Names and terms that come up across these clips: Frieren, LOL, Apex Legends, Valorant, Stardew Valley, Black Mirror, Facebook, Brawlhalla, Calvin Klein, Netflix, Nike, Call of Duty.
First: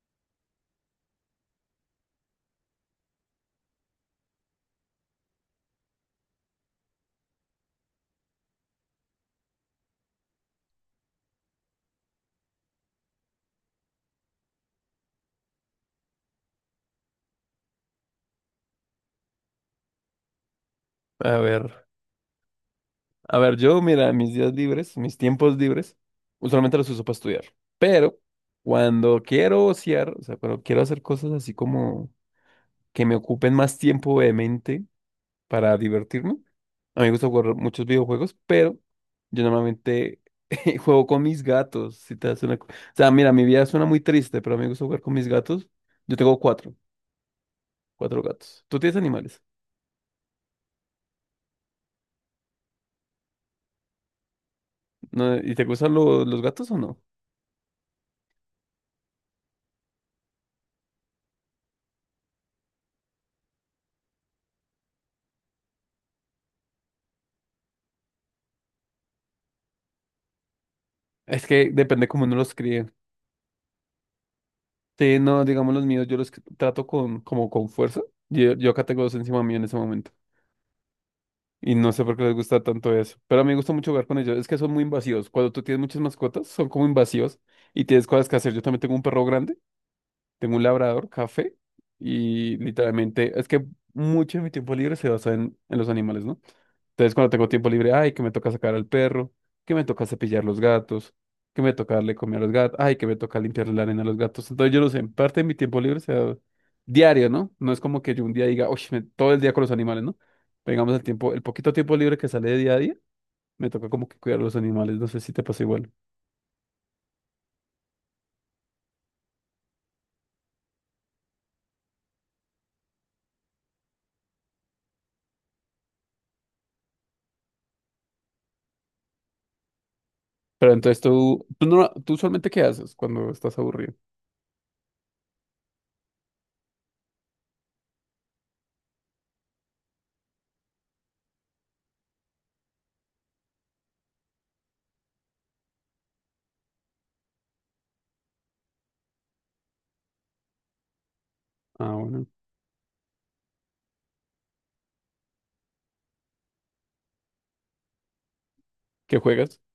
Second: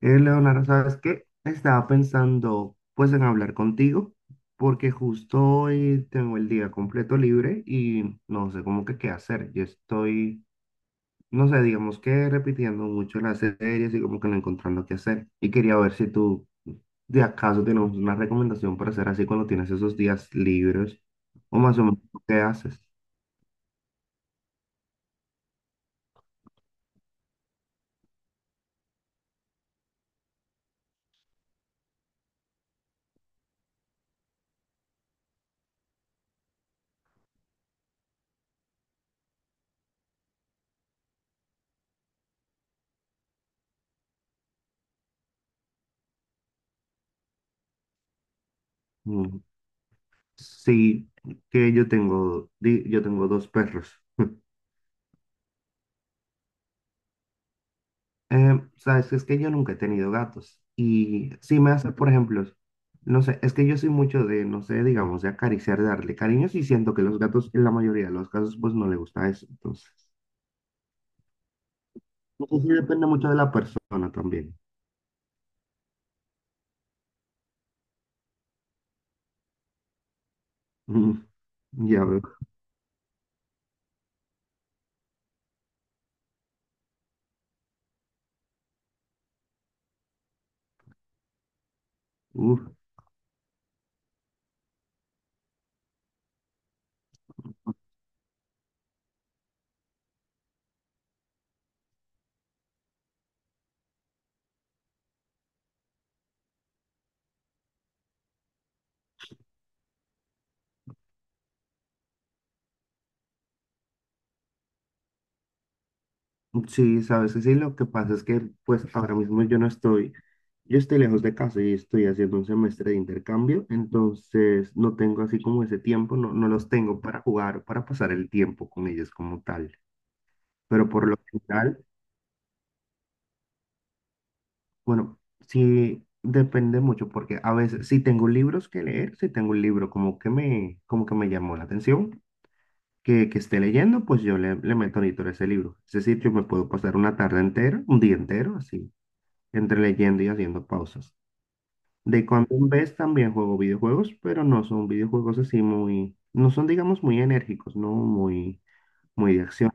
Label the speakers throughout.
Speaker 1: Leonardo, ¿sabes qué? Estaba pensando pues en hablar contigo porque justo hoy tengo el día completo libre y no sé cómo que qué hacer. Yo estoy, no sé, digamos que repitiendo mucho las series y como que no encontrando qué hacer. Y quería ver si tú de acaso tenemos una recomendación para hacer así cuando tienes esos días libres
Speaker 2: A
Speaker 1: o
Speaker 2: ver,
Speaker 1: más o menos qué haces.
Speaker 2: a ver, yo, mira, mis días libres, mis tiempos libres, usualmente los uso para estudiar, pero cuando quiero ociar, o sea, cuando quiero hacer cosas así como que me ocupen más tiempo de mente para divertirme, a mí me gusta jugar muchos videojuegos, pero yo normalmente juego con mis gatos, si te hace una... co- o sea, mira, mi vida suena muy triste, pero a mí me gusta jugar con mis gatos. Yo tengo cuatro gatos. ¿Tú tienes animales?
Speaker 1: Mm, sí, que yo tengo, yo tengo dos perros.
Speaker 2: ¿No? ¿Y te gustan los gatos o no?
Speaker 1: Sabes, es que yo nunca he tenido gatos y si me hace, por ejemplo, no sé, es que yo soy mucho de, no sé, digamos, de acariciar, de darle cariños y siento que los gatos en la mayoría de los casos pues no le gusta eso, entonces,
Speaker 2: Es que depende cómo uno
Speaker 1: no
Speaker 2: los
Speaker 1: sé si
Speaker 2: críe.
Speaker 1: depende mucho de la persona también.
Speaker 2: Sí, no, digamos los míos, yo los trato como con fuerza. Yo acá tengo dos encima mío en ese momento.
Speaker 1: Mm,
Speaker 2: Y no sé
Speaker 1: ya
Speaker 2: por
Speaker 1: veo.
Speaker 2: qué les gusta tanto eso. Pero a mí me gusta mucho jugar con ellos. Es que son muy invasivos. Cuando tú tienes muchas mascotas, son como invasivos y tienes cosas que hacer. Yo también tengo un perro grande, tengo un labrador, café. Y
Speaker 1: Uf,
Speaker 2: literalmente, es que mucho de mi tiempo libre se basa en los animales, ¿no? Entonces, cuando tengo tiempo libre, ay, que me toca sacar al perro, que me toca cepillar los gatos, que me toca darle comida a los gatos, ay, que me toca limpiarle la arena a los gatos. Entonces, yo no sé, en parte de mi tiempo libre sea diario, ¿no? No es como que yo un día diga, oye, todo el día con los animales, ¿no? Pegamos el tiempo, el poquito tiempo libre que sale de día a día, me toca como que cuidar a los animales, no sé si te pasa igual.
Speaker 1: sí, sabes, que sí, lo que pasa es que pues ahora mismo yo no estoy, yo estoy lejos de casa y estoy haciendo un semestre de intercambio, entonces no tengo así como ese tiempo, no, no los tengo para jugar, para pasar el tiempo con ellos como tal.
Speaker 2: Pero
Speaker 1: Pero
Speaker 2: entonces
Speaker 1: por lo general,
Speaker 2: no, tú usualmente ¿qué haces cuando estás aburrido?
Speaker 1: bueno, sí depende mucho porque a veces si tengo libros que leer, si tengo un libro como que me llamó la atención, que esté leyendo, pues yo le, le meto editor a ese libro. Es decir, yo me puedo pasar una tarde entera, un día entero, así, entre leyendo y haciendo pausas.
Speaker 2: Ah,
Speaker 1: De
Speaker 2: bueno,
Speaker 1: cuando en vez también juego videojuegos, pero no son videojuegos así muy, no son digamos muy enérgicos, no muy,
Speaker 2: ¿qué
Speaker 1: muy de
Speaker 2: juegas?
Speaker 1: acción.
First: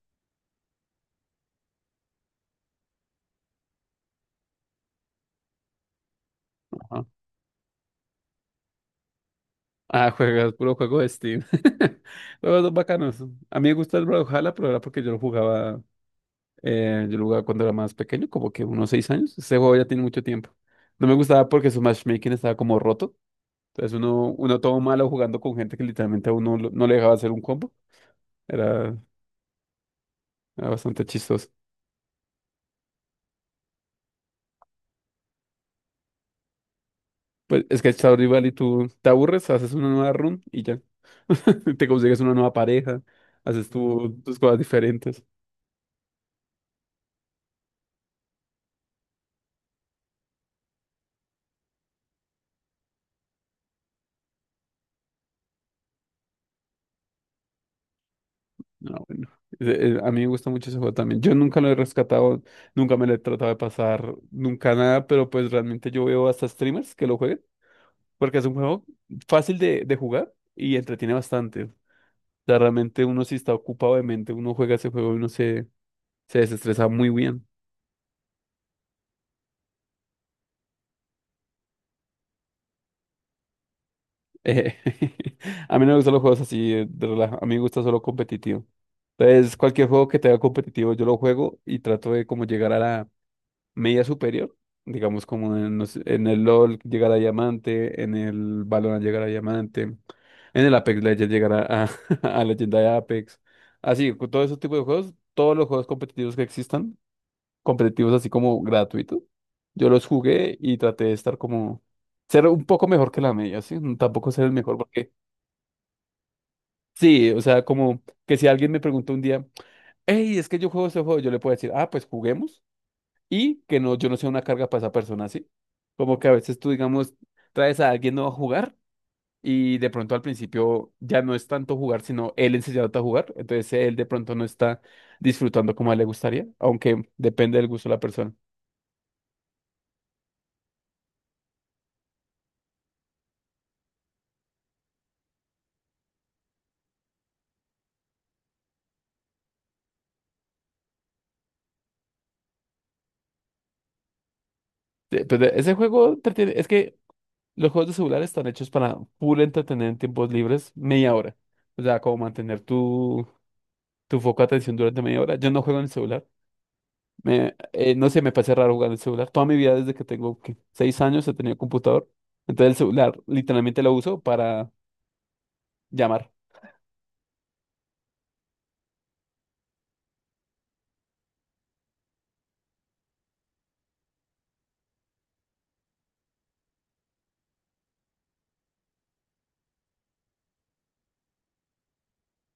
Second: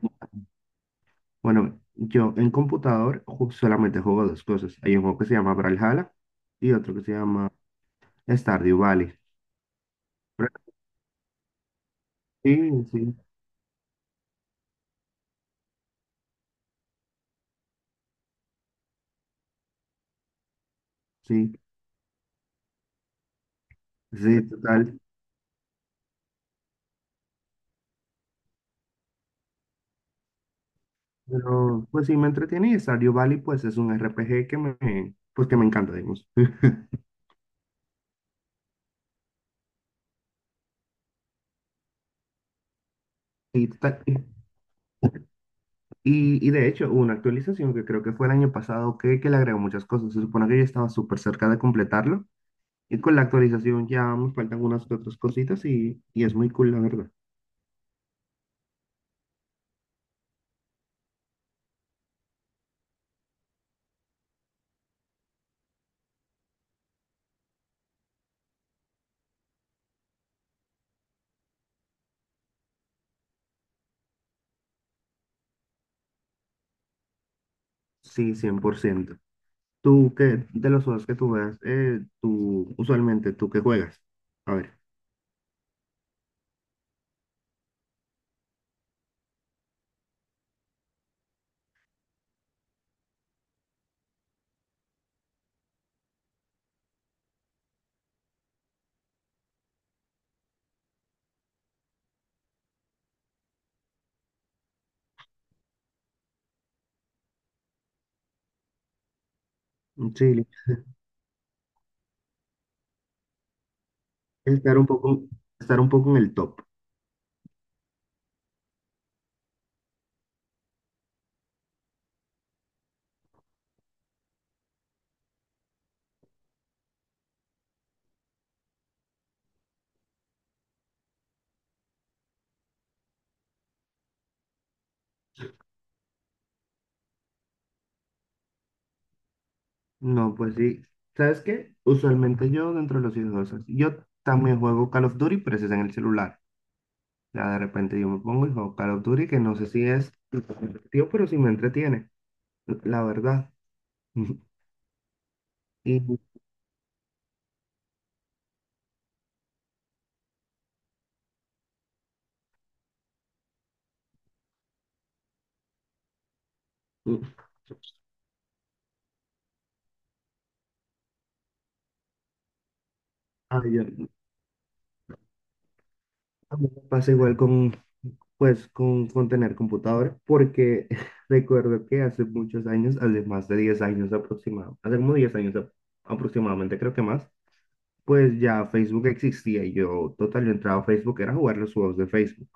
Speaker 1: Bueno, yo en computador solamente juego dos cosas. Hay un juego que se llama Brawlhalla y otro que se llama Stardew Valley.
Speaker 2: Ah,
Speaker 1: Pero
Speaker 2: juegas puro juego de Steam. Los
Speaker 1: sí,
Speaker 2: dos
Speaker 1: sí,
Speaker 2: bacanos. A mí me gusta el Brawlhalla, pero era porque yo lo jugaba cuando era más pequeño, como que unos 6 años. Ese juego ya tiene mucho tiempo. No me gustaba
Speaker 1: sí,
Speaker 2: porque su matchmaking estaba como roto. Entonces uno,
Speaker 1: sí,
Speaker 2: uno todo
Speaker 1: total.
Speaker 2: malo jugando con gente que literalmente a uno no le dejaba hacer un combo. Era, era bastante chistoso.
Speaker 1: Pero pues sí me entretiene y Stardew Valley pues es un R P G que me, pues que me encanta, digamos.
Speaker 2: Pues es que está rival y tú te aburres, haces una nueva run y ya. Te consigues una nueva pareja,
Speaker 1: Y,
Speaker 2: haces tus cosas diferentes.
Speaker 1: y de hecho hubo una actualización que creo que fue el año pasado que le agregó muchas cosas. Se supone que yo estaba súper cerca de completarlo y con la actualización ya me faltan unas que otras cositas y es muy cool, la verdad.
Speaker 2: No bueno. A mí me gusta mucho ese juego también. Yo nunca lo he rescatado, nunca me lo he tratado de pasar, nunca nada, pero pues realmente yo veo hasta streamers que lo jueguen, porque es un juego fácil de jugar y entretiene bastante. O sea, realmente uno si está ocupado de mente, uno juega ese juego y uno se desestresa muy bien.
Speaker 1: Sí, 100%. Tú que de los juegos que tú juegas, tú usualmente tú que juegas. A ver,
Speaker 2: Eh, a mí no me gustan los juegos así de relaja, a mí me gusta solo competitivo. Entonces, cualquier juego que tenga competitivo, yo lo juego y trato de como llegar a la media superior, digamos como en, no sé, en el LOL llegar a diamante, en el Valorant llegar a diamante, en el Apex Legends llegar a leyenda de Apex. Así, con todo ese tipo de juegos, todos los juegos competitivos que existan, competitivos así como gratuitos, yo los
Speaker 1: un chile.
Speaker 2: jugué y traté de estar como, ser un poco mejor que la media, ¿sí? No, tampoco ser el mejor
Speaker 1: Estar un
Speaker 2: porque...
Speaker 1: poco, estar un poco en el top.
Speaker 2: Sí, o sea, como que si alguien me pregunta un día, hey, es que yo juego ese juego, yo le puedo decir, ah, pues juguemos, y que no, yo no sea una carga para esa persona, ¿sí? Como que a veces tú, digamos, traes a alguien nuevo a jugar y de pronto al principio ya no es tanto jugar, sino él enseñándote a jugar, entonces él de pronto no está disfrutando como a él le gustaría, aunque depende del gusto de la persona.
Speaker 1: No, pues sí. ¿Sabes qué? Usualmente yo dentro de los juegos, yo también juego Call of Duty, pero ese es en el celular. Ya de repente yo me pongo y juego Call of Duty, que no sé si es tío, pero sí me entretiene, la verdad.
Speaker 2: Pues, ese
Speaker 1: Y
Speaker 2: juego es que los juegos de celular están hechos para full entretener en tiempos libres media hora, o sea, como mantener tu foco de atención durante media hora. Yo no juego en el celular.
Speaker 1: y-
Speaker 2: No sé, me parece raro jugar el celular. Toda mi vida, desde que tengo ¿qué? 6 años, he tenido computador. Entonces el celular literalmente lo
Speaker 1: yo,
Speaker 2: uso para llamar.
Speaker 1: a mí me pasa igual con, pues con tener computadora porque recuerdo que hace muchos años, hace más de 10 años aproximadamente, hace como 10 años aproximadamente, creo que más, pues ya Facebook existía y yo total, yo entraba a Facebook, era jugar los juegos de Facebook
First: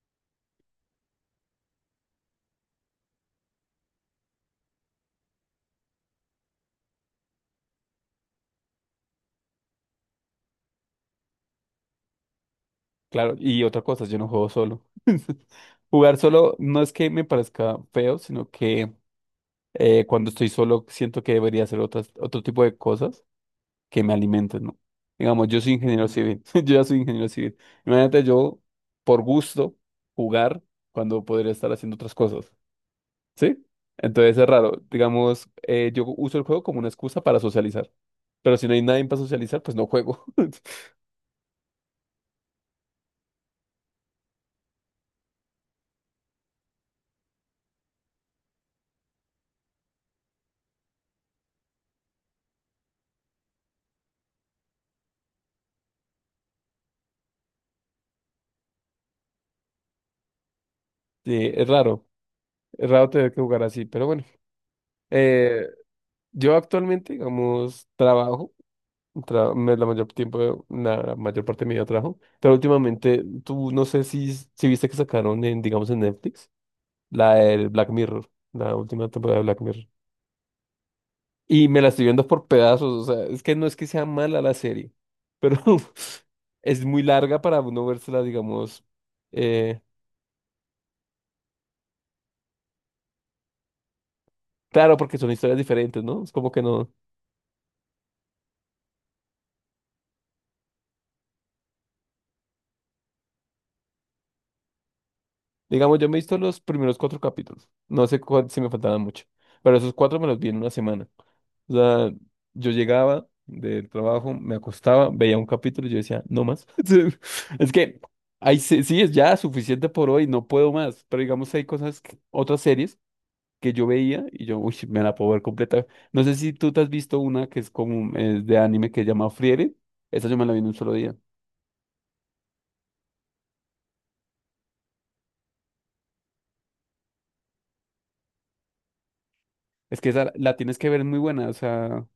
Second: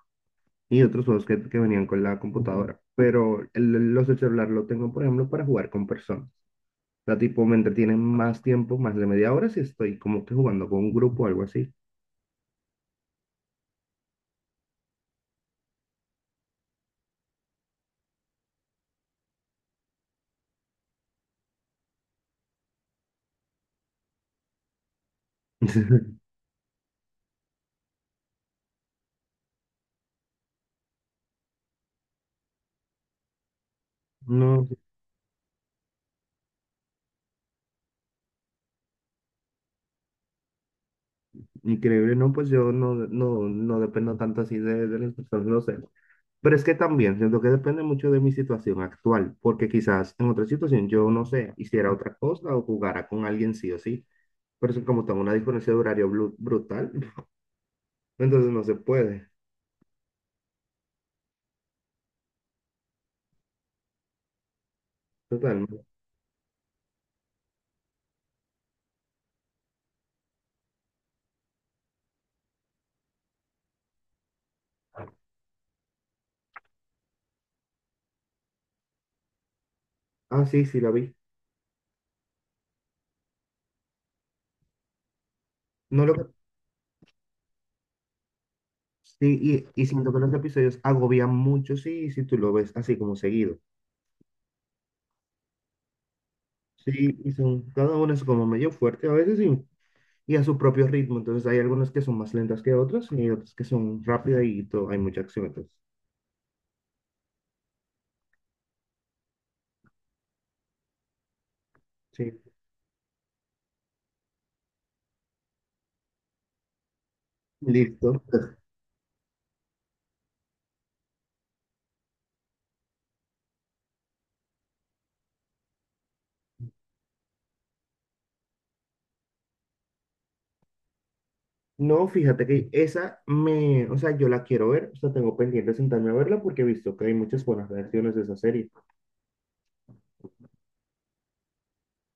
Speaker 1: y otros juegos que venían con la computadora, pero los del celular lo tengo, por ejemplo, para jugar con personas. O sea, tipo, me entretienen más tiempo, más de 30 minutos si estoy como que jugando con un grupo o algo así.
Speaker 2: Claro, y otra cosa, yo no juego solo. Jugar solo no es que me parezca feo, sino que cuando estoy solo siento que debería hacer otro tipo de cosas que me alimenten, ¿no? Digamos, yo soy ingeniero civil, yo ya soy ingeniero civil. Imagínate yo, por gusto, jugar cuando podría estar haciendo otras cosas. ¿Sí? Entonces es
Speaker 1: No,
Speaker 2: raro. Digamos, yo uso el juego como una excusa para socializar. Pero si no hay nadie para socializar, pues no juego.
Speaker 1: increíble, no, pues yo no, no, no dependo tanto así de las personas, no sé. Pero es que también siento que depende mucho de mi situación actual, porque quizás en otra situación yo, no sé, hiciera otra cosa o jugara con alguien sí o sí. Pero es que como tengo una diferencia de horario brutal, entonces no se puede.
Speaker 2: Sí, es raro. Es raro tener que jugar así, pero bueno.
Speaker 1: Total.
Speaker 2: Eh, yo actualmente, digamos, trabajo. La mayor parte de mi vida trabajo. Pero últimamente, tú no sé si viste que sacaron en, digamos, en Netflix, la del Black Mirror, la última temporada de Black Mirror.
Speaker 1: Ah, sí, sí, la vi.
Speaker 2: Y me la estoy viendo por pedazos, o sea, es que no es que sea mala la serie, pero
Speaker 1: No lo
Speaker 2: es muy larga para uno vérsela, digamos,
Speaker 1: sí,
Speaker 2: eh,
Speaker 1: y siento que los episodios agobian mucho, sí, si tú lo ves así como seguido.
Speaker 2: claro, porque son historias diferentes, ¿no? Es como que no,
Speaker 1: Sí, y son, cada uno es como medio fuerte a veces, sí, y a su propio ritmo. Entonces hay algunas que son más lentas que otras y hay otras que son rápidas y todo, hay mucha acción. Entonces,
Speaker 2: digamos, yo me he visto los primeros cuatro capítulos, no sé si me faltaban mucho, pero esos cuatro me los vi en una semana. O sea,
Speaker 1: sí,
Speaker 2: yo llegaba del trabajo, me acostaba, veía un capítulo y yo decía, no más. Es que
Speaker 1: listo.
Speaker 2: ahí sí, sí es ya suficiente por hoy, no puedo más, pero digamos, hay cosas, otras series, que yo veía y yo, uy, me la puedo ver completa. No sé si tú te has visto una que es como es de anime que se llama Frieren. Esa yo me la vi en un solo día.
Speaker 1: No, fíjate que esa me, o sea, yo la quiero ver, o sea, tengo pendiente de sentarme a verla porque he visto que hay muchas buenas reacciones de esa serie.
Speaker 2: Es que esa la tienes que ver, es muy buena. O sea,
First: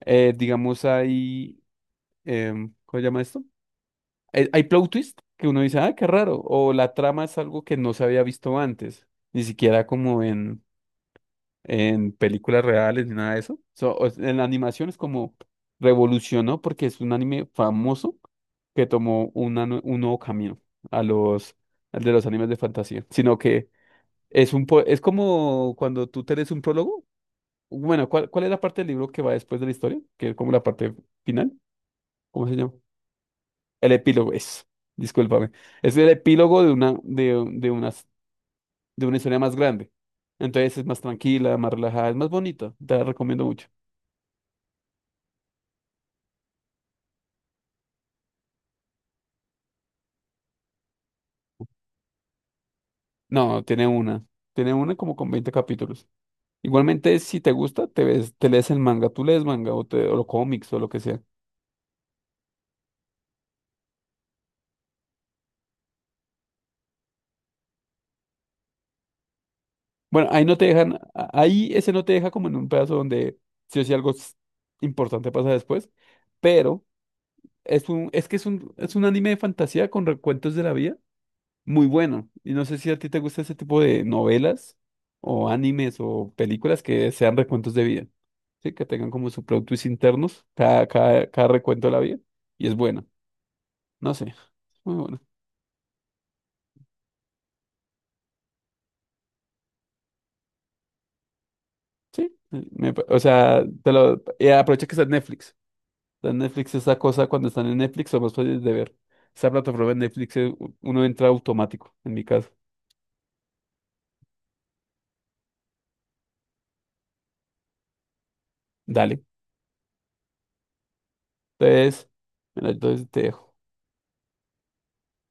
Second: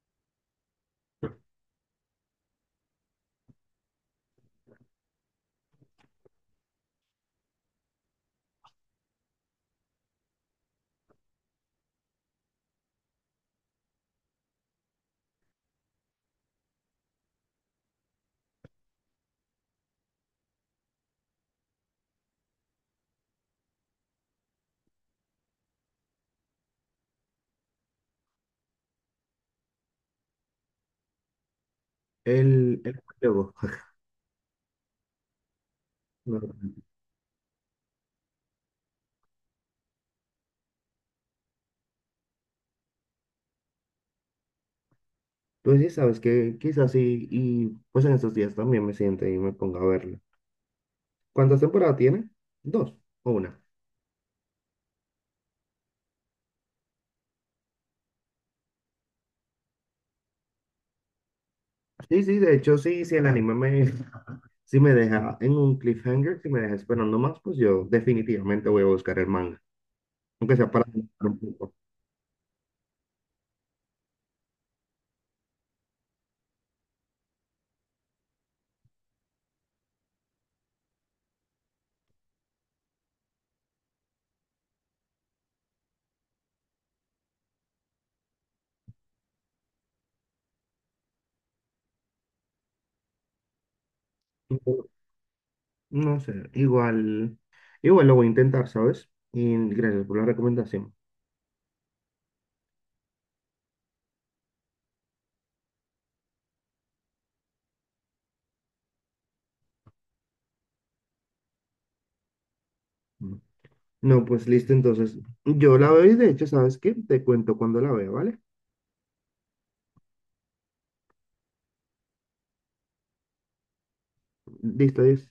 Speaker 2: digamos, ¿cómo se llama esto? Hay plot twist que uno dice, ah, qué raro. O la trama es algo que no se había visto antes. Ni siquiera como en películas reales ni nada de eso. En la animación es como revolucionó porque es un anime famoso que tomó un nuevo camino a los al de los animes de fantasía, sino que es como cuando tú te lees un prólogo. Bueno, ¿cuál es la parte del libro que va después de la historia? Que es como la parte final. ¿Cómo se llama?
Speaker 1: El juego.
Speaker 2: El epílogo es. Discúlpame. Es el
Speaker 1: No,
Speaker 2: epílogo de una de unas- de una historia más grande. Entonces es más tranquila, más relajada, es más bonita. Te la recomiendo mucho.
Speaker 1: entonces, sabes que quizás sí, y pues en estos días también me siente y me ponga a verla. ¿Cuántas temporadas tiene? Dos o una.
Speaker 2: No, tiene una. Tiene una como con 20 capítulos. Igualmente, si te gusta, te ves, te lees el manga. Tú lees manga o los cómics o lo que sea.
Speaker 1: Sí, sí, de hecho, sí, sí, el anime me, si me deja en un cliffhanger, si me deja esperando más, pues yo definitivamente voy a buscar el manga,
Speaker 2: Bueno, ahí
Speaker 1: aunque
Speaker 2: no te
Speaker 1: sea para
Speaker 2: dejan,
Speaker 1: adelantar un
Speaker 2: ahí
Speaker 1: poco.
Speaker 2: ese no te deja como en un pedazo donde sí o sí algo importante pasa después. Pero es un, es que es un anime de fantasía con recuentos de la vida muy bueno. Y no sé si a ti te gusta ese tipo de novelas o animes o películas que sean recuentos de vida. Sí, que tengan como su plot twist internos, cada recuento de la vida. Y es buena. No sé.
Speaker 1: No,
Speaker 2: Muy bueno.
Speaker 1: no sé, igual, igual lo voy a intentar, ¿sabes? Y gracias por la recomendación.
Speaker 2: Sí. O sea, y aprovecha que está en Netflix. Está en Netflix esa cosa, cuando están en Netflix son más fáciles de ver. Esa plataforma de Netflix, uno entra automático, en mi caso.
Speaker 1: Mm. No, pues listo, entonces yo la veo y de hecho, ¿sabes qué? Te cuento cuando la veo, ¿vale?
Speaker 2: Dale. Entonces, bueno, entonces te dejo.
Speaker 1: Listo, es.